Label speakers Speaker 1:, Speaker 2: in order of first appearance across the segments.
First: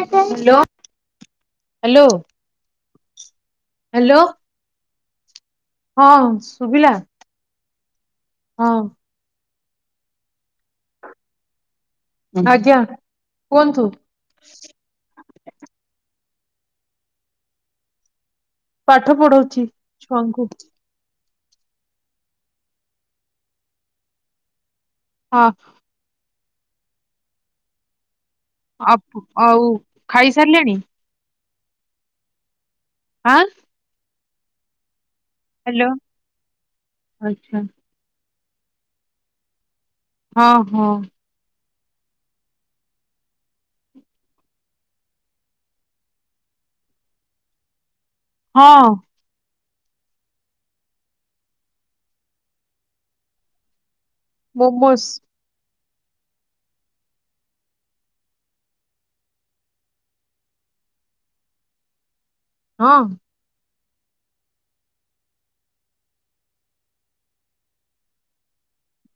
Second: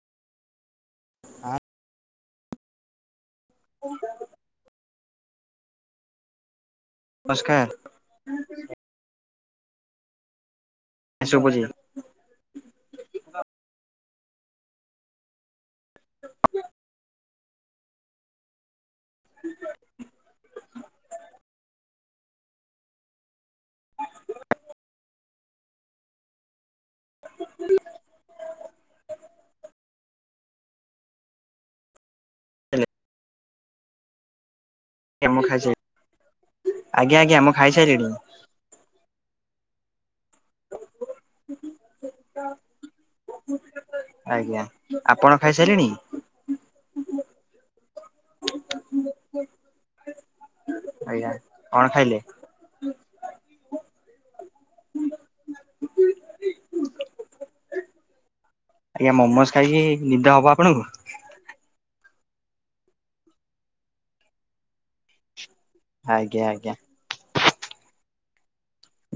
Speaker 1: Hello
Speaker 2: ହଁ
Speaker 1: hello hello. ହଁ ଶଭିଲା।
Speaker 2: ନମସ୍କାର।
Speaker 1: ହଁ।
Speaker 2: ଆ ଶୁବୁଚି
Speaker 1: ଆଜ୍ଞା କୁହନ୍ତୁ।
Speaker 2: ହ
Speaker 1: ପାଠ ପଢଉଛି ଛୁଆ ଙ୍କୁ। ହଁ।
Speaker 2: ହୁ
Speaker 1: ଆପ ଆଉ ଖାଇସାରିଲେଣି?
Speaker 2: ହେଲେ
Speaker 1: ଆଁ?
Speaker 2: ଆଜ୍ଞା ମୁଁ ଖାଇସା
Speaker 1: ହ୍ୟାଲୋ
Speaker 2: ଆଜ୍ଞା ଆଜ୍ଞା ମୁଁ
Speaker 1: ଆଚ୍ଛା।
Speaker 2: ଖାଇସାଇଲିଣି।
Speaker 1: ହଁ ହଁ।
Speaker 2: ଆଜ୍ଞା ଆପଣ ଖାଇସାରିଲେଣି?
Speaker 1: ହଁ।
Speaker 2: ହୁଁ। ଆଜ୍ଞା କଣ ଖାଇଲେ?
Speaker 1: ମୋମୋସ୍।
Speaker 2: ଆଜ୍ଞା ମୋମୋସ ଖାଇକି ନିଦ ହବ ଆପଣଙ୍କୁ?
Speaker 1: ହଁ।
Speaker 2: ଆଜ୍ଞା ଆଜ୍ଞା।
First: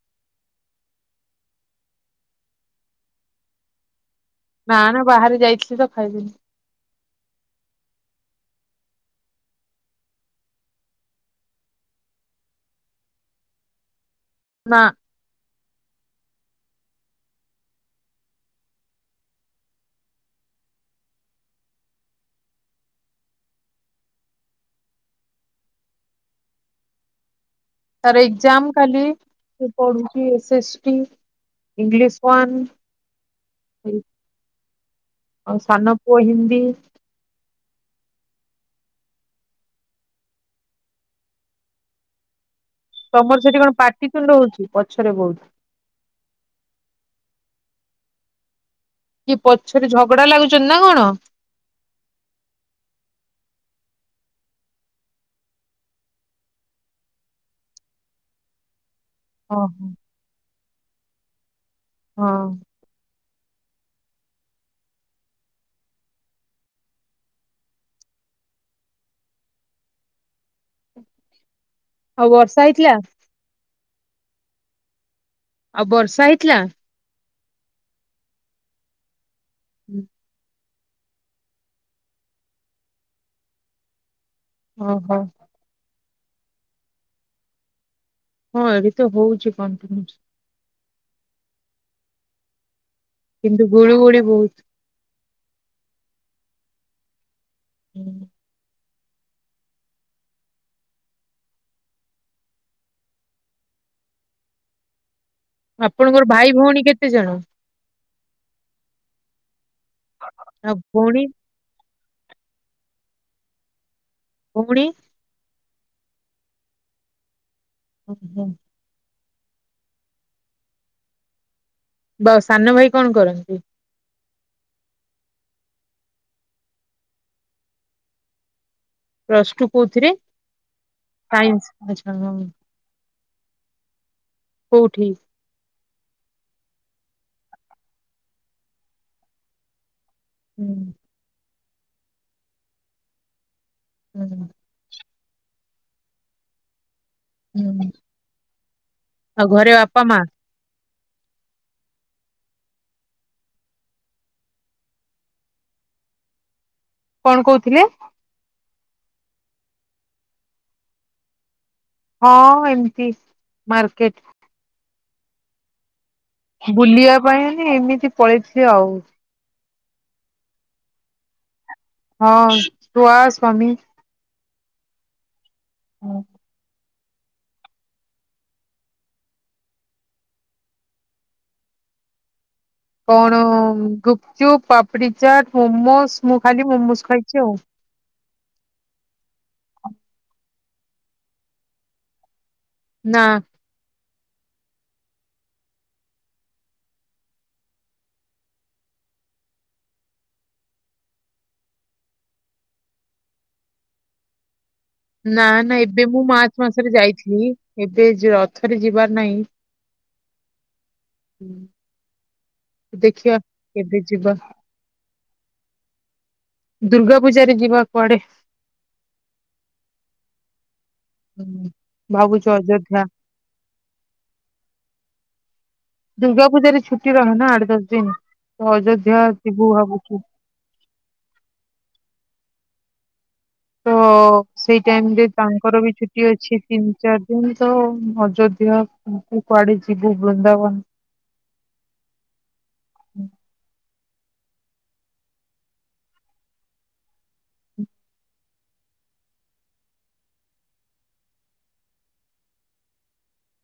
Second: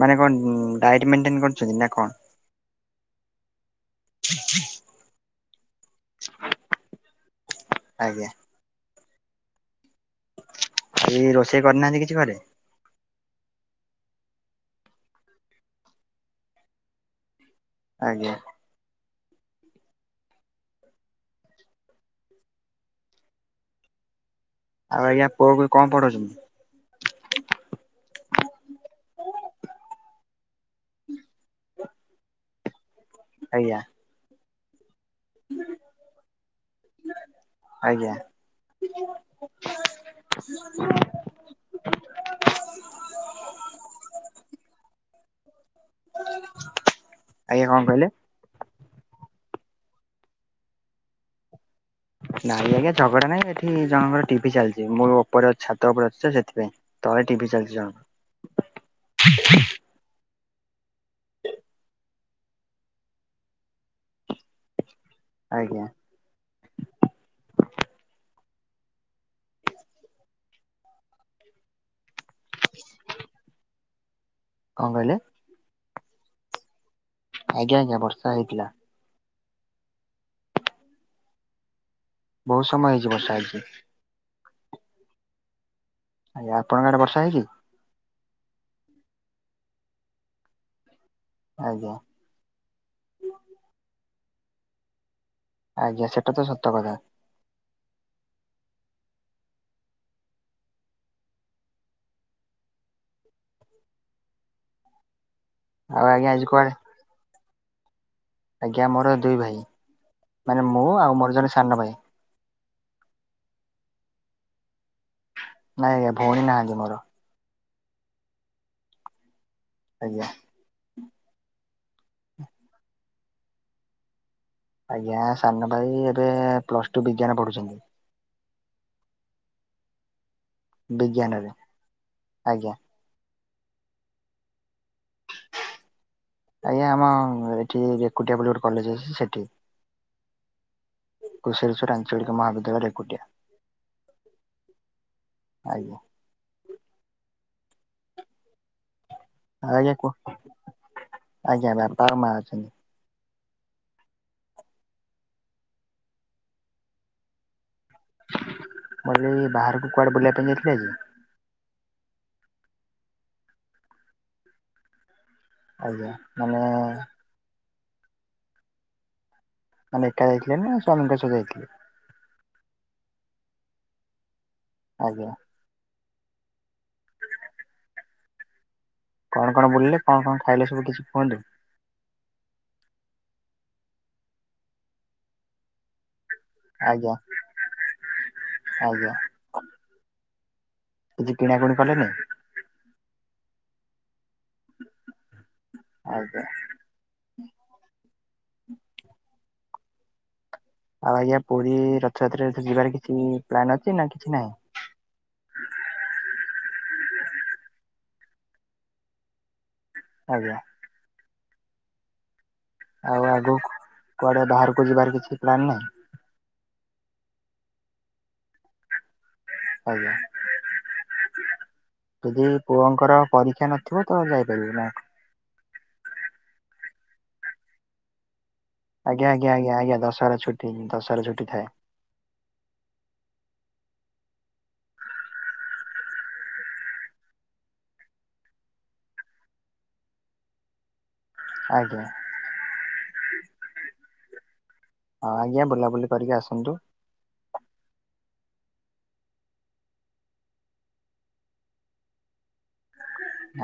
Speaker 2: ମାନେ କଣ ଡାଇଟ୍ ମେଣ୍ଟେନ କରୁଛନ୍ତି ନା କଣ?
Speaker 1: ନା ନା ବାହାରେ ଯାଇଥିଲି ତ ଖାଇଦେଲି।
Speaker 2: ଆଜ୍ଞା। ଆଇ ରୋଷେଇ କରିନାହାନ୍ତି କିଛି ଘରେ?
Speaker 1: ନା।
Speaker 2: ଆଜ୍ଞା। ଆଉ ଆଜ୍ଞା ପୁଅ କୁ କଣ ପଢୁଚନ୍ତି?
Speaker 1: ତାର ଏକ୍ଜାମ କାଲି ସେ ପଢୁଛି S S T. English one.
Speaker 2: ଆଜ୍ଞା।
Speaker 1: ଆଉ ସାନ ପୁଅ ହିନ୍ଦୀ
Speaker 2: ଆଜ୍ଞା। [inaudible]
Speaker 1: ତମର ସେଠି କଣ ପାଟିିତୁଣ୍ଡ ହଉଚି ପଛରେ ବହୁତ।
Speaker 2: ଆଜ୍ଞା କଣ କହିଲେ?
Speaker 1: କିଏ ପଛରେ ଝଗଡା ଲାଗୁଚନ୍ତି ନା କଣ?
Speaker 2: ନାଇଁ ଆଜ୍ଞା ଝଗଡା ନାଇଁ ଏଠି ଜଣଙ୍କର ଟିଭି ଚାଲିଚି ମୋ ଉପରେ ଛାତ ଉପରେ ଅଛି ତ ସେଥିପାଇଁ। ତଳେ ଟିଭି ଚାଲିଚି ଜଣଙ୍କର।
Speaker 1: ଓହୋ। ହଁ।
Speaker 2: ଆଜ୍ଞା।
Speaker 1: ଆଉ ବର୍ଷା ହେଇଥିଲା?
Speaker 2: କଣ କହିଲେ?
Speaker 1: ଆଉ ବର୍ଷା ହେଇଥିଲା?
Speaker 2: ଆଜ୍ଞା ଆଜ୍ଞା ବର୍ଷା ହେଇଥିଲା।
Speaker 1: ହୁଁ।
Speaker 2: ବହୁତ ସମୟ ହେଇଛି ବର୍ଷା ଆଜି।
Speaker 1: ଓହୋ।
Speaker 2: ଆଜ୍ଞ ଆପଣଙ୍କ ଆଡେ ବର୍ଷା ହେଇଚି?
Speaker 1: ହଁ ଏବେ ତ ହଉଚି କଣ୍ଟିନିଅସ।
Speaker 2: ଆଜ୍ଞା।
Speaker 1: କିନ୍ତୁ ଗୁଳୁ ଗୁଳି ବୋହୁତ।
Speaker 2: ଆଜ୍ଞା ସେଟା ତ ସତ କଥା।
Speaker 1: ହୁଁ।
Speaker 2: ଆଉ
Speaker 1: ଆପଣଙ୍କର
Speaker 2: ଆଜ୍ଞା ଆଜି
Speaker 1: ଭାଇ
Speaker 2: କୁଆଡେ
Speaker 1: ଭୋଉଣୀ କେତେ ଜଣ?
Speaker 2: ଆଜ୍ଞା ମୋର ଦୁଇ ଭାଇ ମାନେ ମୁଁ ଆଉ ମୋର ଜଣେ ସାନ ଭାଇ।
Speaker 1: ଭୋଉଣି?
Speaker 2: ନାଇଁ ଆଜ୍ଞା ଭୋଉଣୀ ନାହାନ୍ତି ମୋର।
Speaker 1: ଉଁହୁଁ।
Speaker 2: ଆଜ୍ଞା।
Speaker 1: ଦ ସାନ ଭାଇ କଣ କରନ୍ତି?
Speaker 2: ଆଜ୍ଞା ସାନ ଭାଇ ଏବେ ପ୍ଲସ ଟୁ ବିଜ୍ଞାନ ପଢୁଛନ୍ତି।
Speaker 1: ପ୍ଲସ୍ ଟୁ କୋଉଥିରେ
Speaker 2: ବିଜ୍ଞାନରେ।
Speaker 1: ସାଇନ୍ସ ଆଛା ହଁ।
Speaker 2: ଆଜ୍ଞା
Speaker 1: କୋଉଠି?
Speaker 2: ଆଜ୍ଞା ଆମ ଏଠି ରେକୁଟିଆ ବୋଲି ଗୋଟେ କଲେଜ ଅଛି ସେଠି।
Speaker 1: ହୁଁ।
Speaker 2: କୁସେଳ ଆଞ୍ଚଳିକ ମହାବିଦ୍ୟାଳୟ ରେକୁଟିଆ।
Speaker 1: ହୁଁ।
Speaker 2: ଆଜ୍ଞା।
Speaker 1: ହୁଁ। ଆଉ
Speaker 2: ଆ
Speaker 1: ଘରେ
Speaker 2: ଆଜ୍ଞା
Speaker 1: ବାପା ମା
Speaker 2: କୁହ? ଆଜ୍ଞା ବାପା ଆଉ ମା ଅଛନ୍ତି।
Speaker 1: କଣ କହୁଥିଲେ?
Speaker 2: ମଁ ଇଲି ବାହାରକୁ କୁଆଡେ ବୁଲିବା ପାଇଁ ଯାଇଥିଲେ ଆଜି?
Speaker 1: ହଁ ଏମିତି ମାର୍କେଟ।
Speaker 2: ଆଜ୍ଞା ମାନେ
Speaker 1: ବୁଲିବା ପାଇଁ [unintelligible] ଏମିତି ପଳେଇଥିଲି ଆଉ।
Speaker 2: ମାନେ ଏକା ଯାଇଥିଲେ ନା ସ୍ୱାମୀଙ୍କ ସହ ଯାଇଥିଲେ?
Speaker 1: ହଁ ଛୁଆ ସ୍ୱାମୀ।
Speaker 2: ଆଜ୍ଞା।
Speaker 1: ହୁଁ।
Speaker 2: କଣ କଣ ବୁଲିଲେ କଣ କଣ ଖାଇଲେ ସବୁ କିଛି କୁହନ୍ତୁ?
Speaker 1: କଣ ଗୁପଚୁପ୍ ପାମ୍ପିଡ଼ି ଚାଟ୍ ମୋମୋଜ ମୁଁ ଖାଲି ମୋମୋଜ
Speaker 2: ଆଜ୍ଞା
Speaker 1: ଖାଇଚି ଆଉ।
Speaker 2: ଆଜ୍ଞା କିଛି କିଣାକୁଣି କଲେନି?
Speaker 1: ନା।
Speaker 2: ଆଜ୍ଞା। ଆଉ ଆଜ୍ଞା ପୁରୀ ରଥଯାତ୍ରାରେ ଯିବାର କିଛି ପ୍ଲାନ ଅଛି ନା କିଛି ନାହିଁ?
Speaker 1: ନା ନା ଏବେ ମୁଁ ମାର୍ଚ୍ଚ ମାସରେ ଯାଇଥିଲି। ଏବେ ରଥରେ ଯିବାର ନାହିଁ।
Speaker 2: ଆଜ୍ଞା।
Speaker 1: ହୁଁ।
Speaker 2: ଆଉ
Speaker 1: ଦେଖିବା
Speaker 2: ଆଗକୁ
Speaker 1: କେବେ ଯିବା
Speaker 2: କୁଆଡେ ବାହାରକୁ ଯିବାର କିଛି ପ୍ଲାନ ନାହିଁ?
Speaker 1: ଦୁର୍ଗା ପୂଜାରେ ଯିବା କୁଆଡେ।
Speaker 2: ଆଜ୍ଞା।
Speaker 1: ହୁଁ। ଭାବୁଛୁ
Speaker 2: ଯଦି
Speaker 1: ଅଯୋଧ୍ୟା
Speaker 2: ପୁଅଙ୍କର ପରୀକ୍ଷା ନଥିବ ତ ଯାଇପାରିବେ ନା?
Speaker 1: ଦୁର୍ଗା ପୂଜାରେ ଛୁଟି ରହେ ନା ଆଠ ଦଶ ଦିନ। ତ ଅଯୋଧ୍ୟା
Speaker 2: ଆଜ୍ଞା ଆଜ୍ଞା
Speaker 1: ଯିବୁ
Speaker 2: ଆଜ୍ଞା ଆଞା
Speaker 1: ଭାବୁଛୁ
Speaker 2: ଦଶହରା ଛୁଟି ଦଶହରା ଛୁଟି ଥାଏ।
Speaker 1: ତୋ ସେଇ ଟାଇମରେ ତାଙ୍କର ବି ଛୁଟି ଅଛି ତିନି ଚାରି ଦିନ ତ ଅଯୋଧ୍ୟ ବୁ କୁଆଡ଼େ ଯିବୁ ବୃନ୍ଦାବନ।
Speaker 2: ଆଜ୍ଞା। ହଁ ଆଜ୍ଞା ବୁଲାବୁଲି କରିକି ଆସନ୍ତୁ।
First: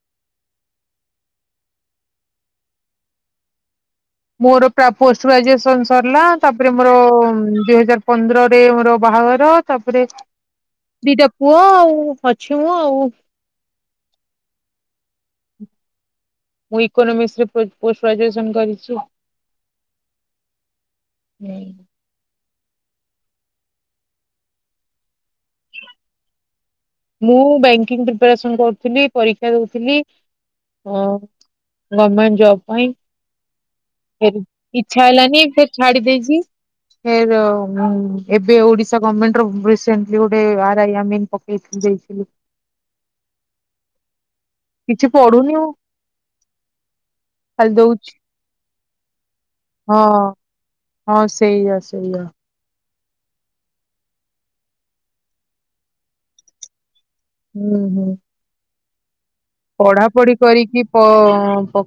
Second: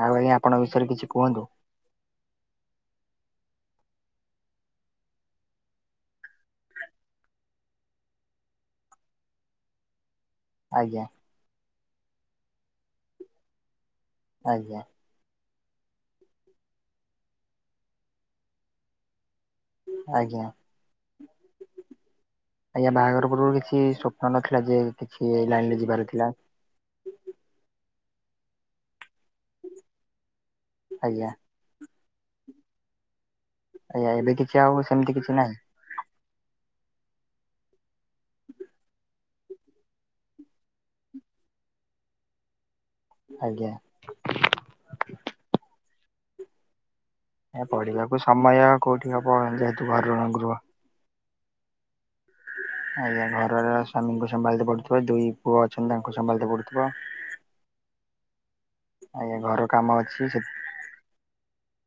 Speaker 2: ଆଉ ଭାଇ ଆପଣଙ୍କ ବିଷୟରେ କିଛି କୁହନ୍ତୁ।
Speaker 1: ମୋର ପ୍ରା ପୋଷ୍ଟ ଗ୍ରାଜୁଏସନ୍ ସରଲା ତାପରେ ମୋର ଦିହଜାର ପନ୍ଦରରେ ମୋର ବାହାଘ ଘର ତାପରେ
Speaker 2: ଆଜ୍ଞା।
Speaker 1: ଦିଟା ପୁଅ ଆଉ ପଛୁକୁ ଆଉ
Speaker 2: ଆଜ୍ଞା।
Speaker 1: ମୁଁ ଇକୋନୋମିକ୍ସରେ ପ୍ରୋ ପୋଷ୍ଟ ଗ୍ରାଜୁଏସନ୍ କରିଚି।
Speaker 2: ଆଜ୍ଞା। ଆଜ୍ଞା ବାହାଘର ପୂର୍ବରୁ କିଛି ସ୍ୱପ୍ନ ନଥିଲା ଯେ କିଛି ଲାଇନରେ ଯିବାର ଥିଲା।
Speaker 1: ମୁଁ ବ୍ୟାଙ୍କିଙ୍ଗ ପ୍ରିପାରେସନ୍ କରୁଥୁଲି ପରୀକ୍ଷା ଦୋଉଥିଲି
Speaker 2: ଆଜ୍ଞା
Speaker 1: ଉଁ। ଗମେଣ୍ଟ ଜବ୍ ପାଇଁ
Speaker 2: ଆଜ୍ଞା ଏବେ
Speaker 1: ତେରୁ
Speaker 2: କିଛି ଆଉ
Speaker 1: ଇଚ୍ଛା
Speaker 2: ସେମିତି କିଛି
Speaker 1: ହେଲାନି
Speaker 2: ନାହିଁ
Speaker 1: ଛାଡି ଦେଇଚି ଏର ମୁଁ ଏବେ ଓଡିଶା ଗମେଣ୍ଟର ବେଶ ବ୍ୟାଙ୍ଗଲୋରରେ ଆର୍ ଆଇ ଆମ୍ ମିନ୍ ପକେଇଥି ଦେଇଥିଲି।
Speaker 2: ଆଜ୍ଞା।
Speaker 1: କିଛି ପଢୁନି ମୁଁ।
Speaker 2: ଏ
Speaker 1: ଖାଲି ଦଉଛି
Speaker 2: ପଢିବାକୁ ସମୟ କୋଉଠି ହବ ଯେହେତୁ ଘରଗ
Speaker 1: ହଁ
Speaker 2: ଗୃହ
Speaker 1: ହଁ ସେଇଆ ସେଇଆ।
Speaker 2: ଆଜ୍ଞା ଘରର ସ୍ୱାମୀଙ୍କୁ ସମ୍ଭାଳତେ ପଡୁଥୁବ ଦୁଇ ପୁଅ ଅଛନ୍ତି ତାଙ୍କୁ ସମ୍ଭାଳତେ ପଡୁଥୁବ।
Speaker 1: ଉଁ ହୁଁ।
Speaker 2: ଆଜ୍ଞା ଘରୁ
Speaker 1: ପଢାପଢି କରିକି ପ ପ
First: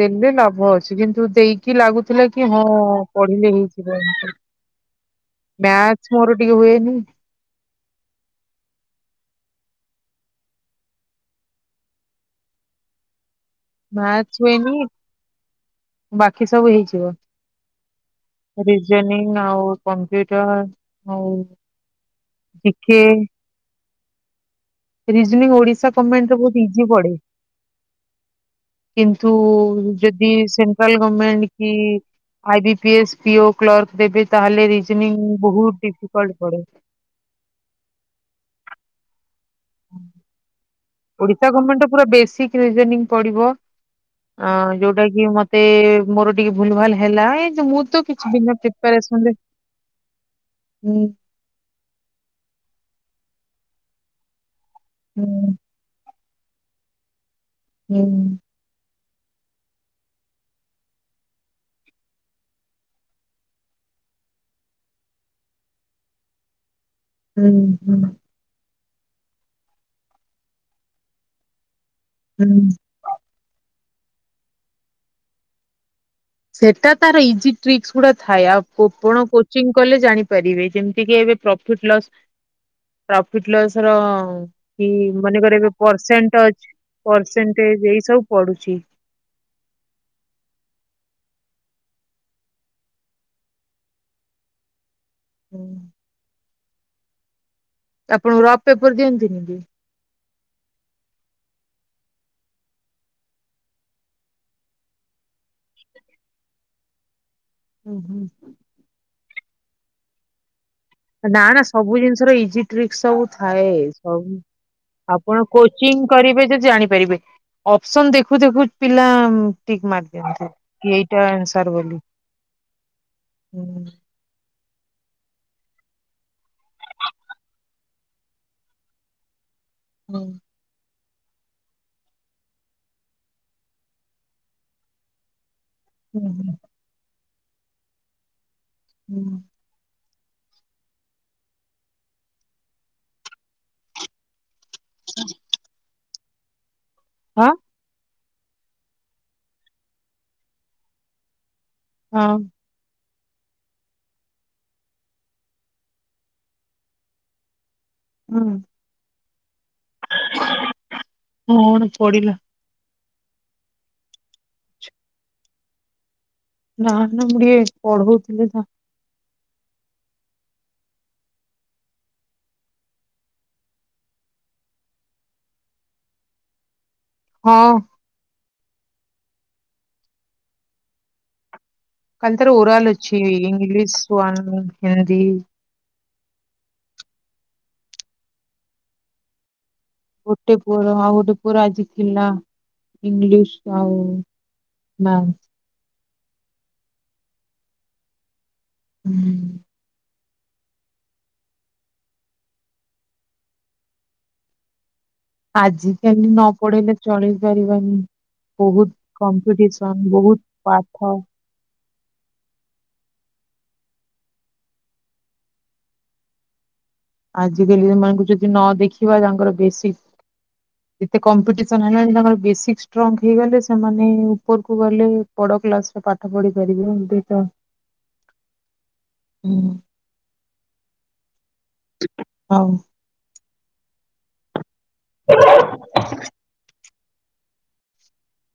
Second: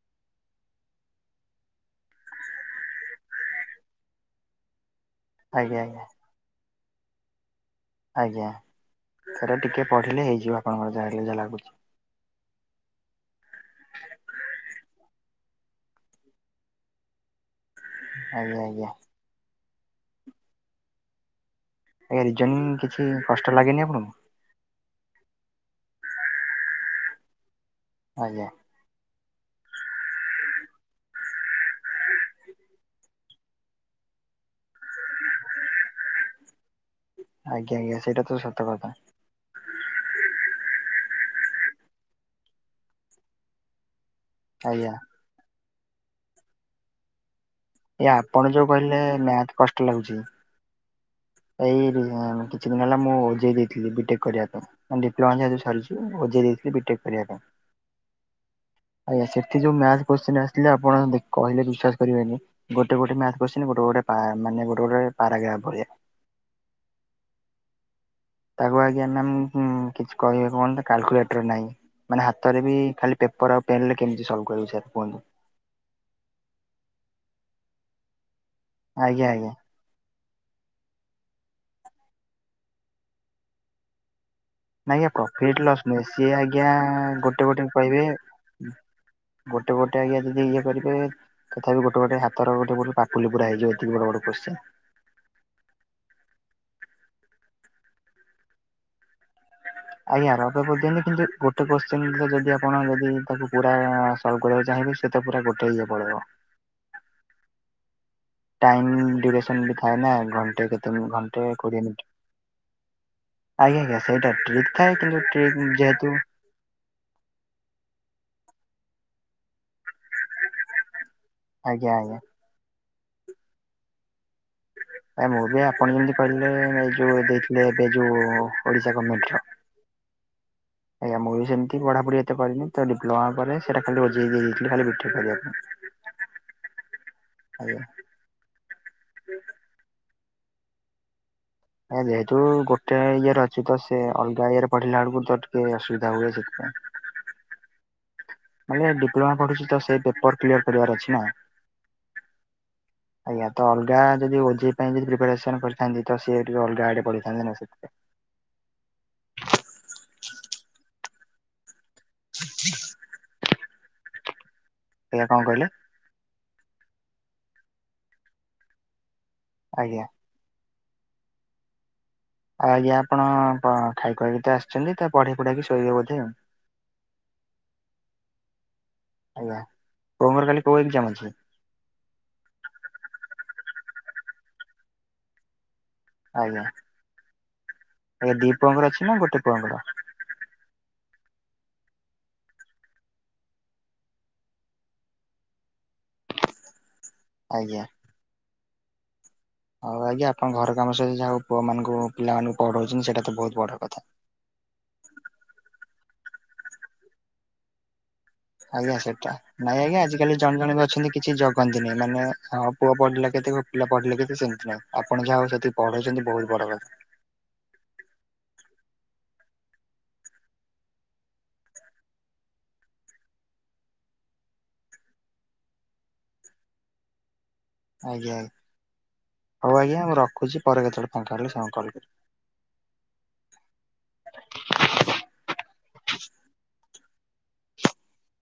Speaker 1: ଦେଲେ ଲାଭ ଅଛି କିନ୍ତୁ ଦେଇକି ଲାଗୁଥିଲା କି ହଁ ପଢିଲେ ହେଇଯିବ।
Speaker 2: ଆଜ୍ଞା ଆଜ୍ଞା
Speaker 1: ମ୍ୟାଚ ମୋର ଟିକେ ହୁଏନି।
Speaker 2: ଆଜ୍ଞା ଥରେ ଟିକେ ପଢିଲେ ହେଇଯିବ ଆପଣଙ୍କର ଯାହାହେଲେ ବି ଯାହା ଲାଗୁଚି।
Speaker 1: ମାଥସ୍ ହୁଏନି ବାକି ସବୁ ହେଇଯିବ।
Speaker 2: ଆଜ୍ଞା ଆଜ୍ଞା।
Speaker 1: ରଜୋନିଂ ଆଉ କମ୍ପ୍ୟୁଟର୍ ଆଉ
Speaker 2: ଆଜ୍ଞା ରିଜୋନଙ୍ଗ୍
Speaker 1: ଜିକେ
Speaker 2: କିଛି କଷ୍ଟ ଲାଗେନି ଆପଣଙ୍କୁ?
Speaker 1: ରିଜନିଂ ଓଡିଶା ଗମେଣ୍ଟରେ ବୋହୁତ ଇଜି ପଡେ।
Speaker 2: ଆଜ୍ଞା।
Speaker 1: କିନ୍ତୁ ଯଦି ସେଣ୍ଟ୍ରାଲ ଗମେଣ୍ଟ କି I B P S PO clerk ଦେବେ ତାହେଲେ ରିଜନିଂ ବୋହୁତ ଡିଫିକଲଟ୍ ପଡେ।
Speaker 2: ଆଜ୍ଞା ଆଜ୍ଞା ସେଇଟା ତ ସତ କଥା।
Speaker 1: ଓଡିଶା ଗମେଣ୍ଟର ପୁରା ବେସିକ୍ ରିଜୋନିଂ ପଡିବ। ଅଁ
Speaker 2: ଆଜ୍ଞା
Speaker 1: ଯୋଉଟା କି ମତେ ମୋର ଟିକେ ଭୁଲଭାଲ ହେଲା ଏ ଯେ ମୁଁ ତ୍ ତ
Speaker 2: ଏ
Speaker 1: କିଛି
Speaker 2: ଆପଣ
Speaker 1: ବିନା
Speaker 2: ଯୋଉ କହିଲେ
Speaker 1: ପ୍ରିପାରେସନରେ
Speaker 2: ମ୍ୟାଥ କଷ୍ଟ ଲାଗୁଛି।
Speaker 1: ହୁଁ।
Speaker 2: ଏଇ ଦି ଇଁ କିଛି ଦିନ ହେଲା ମୁଁ ଓଜେଇ ଦେଇଥିଲି ବିଟେକ୍ କରିବା ପାଇଁ ମାନେ ଡିପ୍ଲୋମା ମାନେ
Speaker 1: ହୁଁ
Speaker 2: ଏବେବି ସରିଚି। ଉ ଓଜେଇ ଦେଇଥିଲି ବିଟେକ୍ କରିବା ପାଇଁ।
Speaker 1: ଉଁ
Speaker 2: ଆଜ୍ଞା ସେଠି ଯୋଉ ମ୍ୟାଥ କୋଶ୍ଚିନ ଆସଥିଲା ଆପଣ ଦେ କହିଲେ ବିଶ୍ବାସ କରିବେନି। ଗୋଟେ ଗୋଟେ ମ୍ୟାଥ୍ କୋଶ୍ଚିନ ଗୋଟେ ଗୋଟେ ପା ମାନେ ଗୋଟେ ଗୋଟେ ପାରାଗ୍ରାଫ ଭଳିଆ।
Speaker 1: ଉଁ ହୁଁ।
Speaker 2: ତାକୁ ଆଜ୍ଞା ମ୍ୟାମ୍ ହୁଁ କିଛି କହିବାକୁ ମାନତା କାଲକୁଲେଟର ନାହିଁ ମାନେ ହାତରେ
Speaker 1: ହୁଁ
Speaker 2: ବି ଖାଲି ପେପର ଆଉ ପେନରେ କେମତି ସଲଭ୍ କରିବୁ ସେୟାକୁ କୁହନ୍ତୁ।
Speaker 1: ସେଟା ତାର ଇଜି ଟ୍ରିକ୍ସଗୁଡା ଥାଏ ଆଉ କୋଉ ପୁରୁଣ
Speaker 2: ଆଜ୍ଞା ଆଜ୍ଞା
Speaker 1: କୋଚିଂ କଲେ ଜାଣିପାରିବେ ଯେମତି କି ଏବେ ପ୍ରଫିଟ୍ ଲସ୍ ପ୍ରଫିଟ୍ ଲସର କି
Speaker 2: ନାଇଁ ଆଜ୍ଞା ପ୍ରଫିଟ୍
Speaker 1: ମନେକର ଏବେ
Speaker 2: ଲସ୍ ନୁହେଁ ସିଏ
Speaker 1: ପର୍ସେଣ୍ଟ
Speaker 2: ଆଜ୍ଞା
Speaker 1: ଅଛି
Speaker 2: ଗୋଟେ ଗୋଟେ
Speaker 1: ପର୍ସେଣ୍ଟେଜ୍
Speaker 2: କହିବେ
Speaker 1: ଏଇ ସବୁ ପଡୁଚି।
Speaker 2: ଗୋଟେ ଗୋଟେ ଆଜ୍ଞା ଯଦି ଇଏ କରିପାରିବେ ତଥାପି ଗୋଟେ ଗୋଟେ ହାତର ଗୋଟେ ଗୋଟେ ପାପୁଲି ପୁରା ହେଇଯିବ ଏତିକି ବଡ ବଡ କୋଶ୍ଚିନ୍।
Speaker 1: ହୁଁ। ତ ଆପଣଙ୍କୁ ରଫ ପେପର ଦିଅନ୍ତିନି କି?
Speaker 2: ଆଜ୍ଞା ରବେ କରିଦିଅନ୍ତି କିନ୍ତୁ ଗୋଟେ କୋଶ୍ଚନ ଯଦି ଆପଣ ଯଦି ତାକୁ ପୁରା ସବୁ କରିବାକୁ ଚାହିଁବ ସେ ତ ପୁରା ଗୋଟେ ସୁଦ୍ଧା ପଳେଇ ବ
Speaker 1: ହୁଁ ହୁଁ।
Speaker 2: ଟାଇମ୍ ଡିରେସନ୍ ବି ଥାଏ ନା ଘଣ୍ଟେ କେତ
Speaker 1: ନା ନା ସବୁ ଜିନିଷର ଇଜି ଟ୍ରିକ୍ ସବୁ
Speaker 2: ଆଜ୍ଞା
Speaker 1: ଥାଏୁ।
Speaker 2: ଆଜ୍ଞା ସେଇଟା
Speaker 1: ସବୁ
Speaker 2: ଟ୍ରିକ୍ ଥାଏ କିନ୍ତୁ
Speaker 1: ଆପଣ
Speaker 2: ଟ୍ରିକ୍
Speaker 1: କ ଚିଙ୍ଗ
Speaker 2: ଯେହେତୁ
Speaker 1: କରିବେ ଯଦି ଜାଣିପାରିବେ। ଅପସନ ଦେଖୁ ଦେଖୁ ପିଲା ଟିକ୍ ମାରି ଦିଅନ୍ତି କି ଏଇଟା ଆନ୍ସର
Speaker 2: ଆଜ୍ଞା
Speaker 1: ବୋଲି।
Speaker 2: ଆଜ୍ଞା ଆ ମୁଁ ବି ଆପଣ ଯେମିତି କହିଲେ ଏ ଯୋଉ ଦେଇଥିଲେ ଏବେ ଯୋଉ ଓଡିଶା ଗୋର୍ମେଟ ର
Speaker 1: ହୁଁ।
Speaker 2: ଆଜ୍ଞା। ମୁଁ ବି ସେମିତି ପଢାପଢି ଏତ ପାରିନି ତ ଡିପ୍ଲୋମା ପରେ ସେଟା ଖାଲି ଓଜେଇ ଦେଇ ଦେଇଥିଲି ଖାଲି ବିଟେକ୍ କରିବା ପାଇଁ।
Speaker 1: ହୁଁ ହୁଁ।
Speaker 2: ଆଜ୍ଞା।
Speaker 1: ହୁଁ।
Speaker 2: ଯେହେତୁ ଗୋଟେ ଇଏରେ ଅଛି ତ ସେ ଅଲଗା ଇଏ ରେ ପଢିଲାେଡକୁ ତ ଟିକେ ଅସୁବି ଯାଉ ସେ [unintelligible]
Speaker 1: ହଁ।
Speaker 2: ମାନେ ଡିପ୍ଲୋମା ପଢୁଛି ତ ସେଇ ପେପର କ୍ଲିୟର କରିବାର ଅଛି ନା?
Speaker 1: ହଁ।
Speaker 2: ଆଜ୍ଞା। ତ ଅଲଗା ଯଦି ଓଝେଇ ପାଇଁ ଯଦି ପ୍ରିପାରେସନ କରିଥାନ୍ତି ତ ସେଏ ଟିକେ ଅଲଗା ଆଡେ ପଢିଥାନ୍ତେ ନା ସେଥିପ
Speaker 1: ହୁଁ। କଣ ପଡିଲା?
Speaker 2: ଆଜ୍ଞା କଣ କହିଲେ?
Speaker 1: ନା ନା ମୁଁ ଟିକେ ପଢଉଥିଲି ତ।
Speaker 2: ଆଜ୍ଞା। ଆଉ ଆଜ୍ଞା ଆପଣ ଖାଇ ଖୁଆକି ଆସିଛନ୍ତି ତ ପଢି ପୂଡ଼ାକି ଶୋଇବେ ବୋଧେ?
Speaker 1: ହଁ।
Speaker 2: କୋମର କାଲି କୋଉ ଏକଜାମ୍ ଅଛି?
Speaker 1: କାଲି ତାର ଓରାଲ ଅଛି ଇଂଲିଶ ୱାନ, ହିନ୍ଦୀ
Speaker 2: ଆଜ୍ଞା। ଦି ପୁଅଙ୍କର ଅଛି ନା ଗୋଟେ ପୁଅଙ୍କର?
Speaker 1: ଗୋଟେ ପୁଅର ଆଉ ଗୋଟେ ପୁଅର ଆଜି ଥିଲା ଇଂଲିଶ ଆଉ ମା
Speaker 2: ଆଜ୍ଞା।
Speaker 1: ହୁଁ
Speaker 2: ହଉ ଆଜ୍ଞା ଆପଣ ଘର କାମ ସହିତ ଯାହାକୁ ପୁଅ ମାନଙ୍କୁ ପିଲାମାନାନଙ୍କୁ ପଢଉଛନ୍ତି ସେଇଟା ତ ବହୁତ ବଡ଼ କଥା।
Speaker 1: ଆଜି କାଲି ନ ପଢେଇଲେ ଚଳି ପାରିବାନି। ବହୁତ
Speaker 2: ଆଜ୍ଞା ସେଟା। ନାଇଁ
Speaker 1: କମ୍ପିଟିସନ
Speaker 2: ଆଜ୍ଞା ଆଜିିକାଲି
Speaker 1: ବହୁତ
Speaker 2: ଜଣେ ଜଣ ବି ଅଛନ୍ତି
Speaker 1: ପାଠ।
Speaker 2: କିଛି ଜ କହନ୍ତିନି ମାନେ ହଁ ପୁଅ ପଢିଲା କେତେ ପିଲା ପଢିଲେ କେତ ସେମତି ନାହିଁ। ଆପଣ ଯାହା ହଉ ସେତିକି ପଢ଼ାଉଛନ୍ତି ବୋହୁତ୍ ବଡ କଥା।
Speaker 1: ଆଜିକାଲି ମାନଙ୍କୁ ଯଦି ନ ଦେଖିବା ତାଙ୍କର ବସିକ କେତେ କମ୍ପିଟିସନ ହେଲାଣି ତାଙ୍କର ବେସିକ ଷ୍ଟ୍ରଙ୍ଗ ହେଇଗଲେ ସେମାନେ ଉପରକୁ ଗଲେ ବଡ କ୍ଲାସ ରେ ପାଠ ପଢି ପାରିବେ ଏ ତ
Speaker 2: ଆଜ୍ଞା।
Speaker 1: ହୁଁ
Speaker 2: ହଉ ଆଜ୍ଞା ମୁଁ ରଖୁଛି ପରେ କେତେବେଳେ ଫାଙ୍କା ହେଲେ କଲ କ
Speaker 1: ହଉ। ହ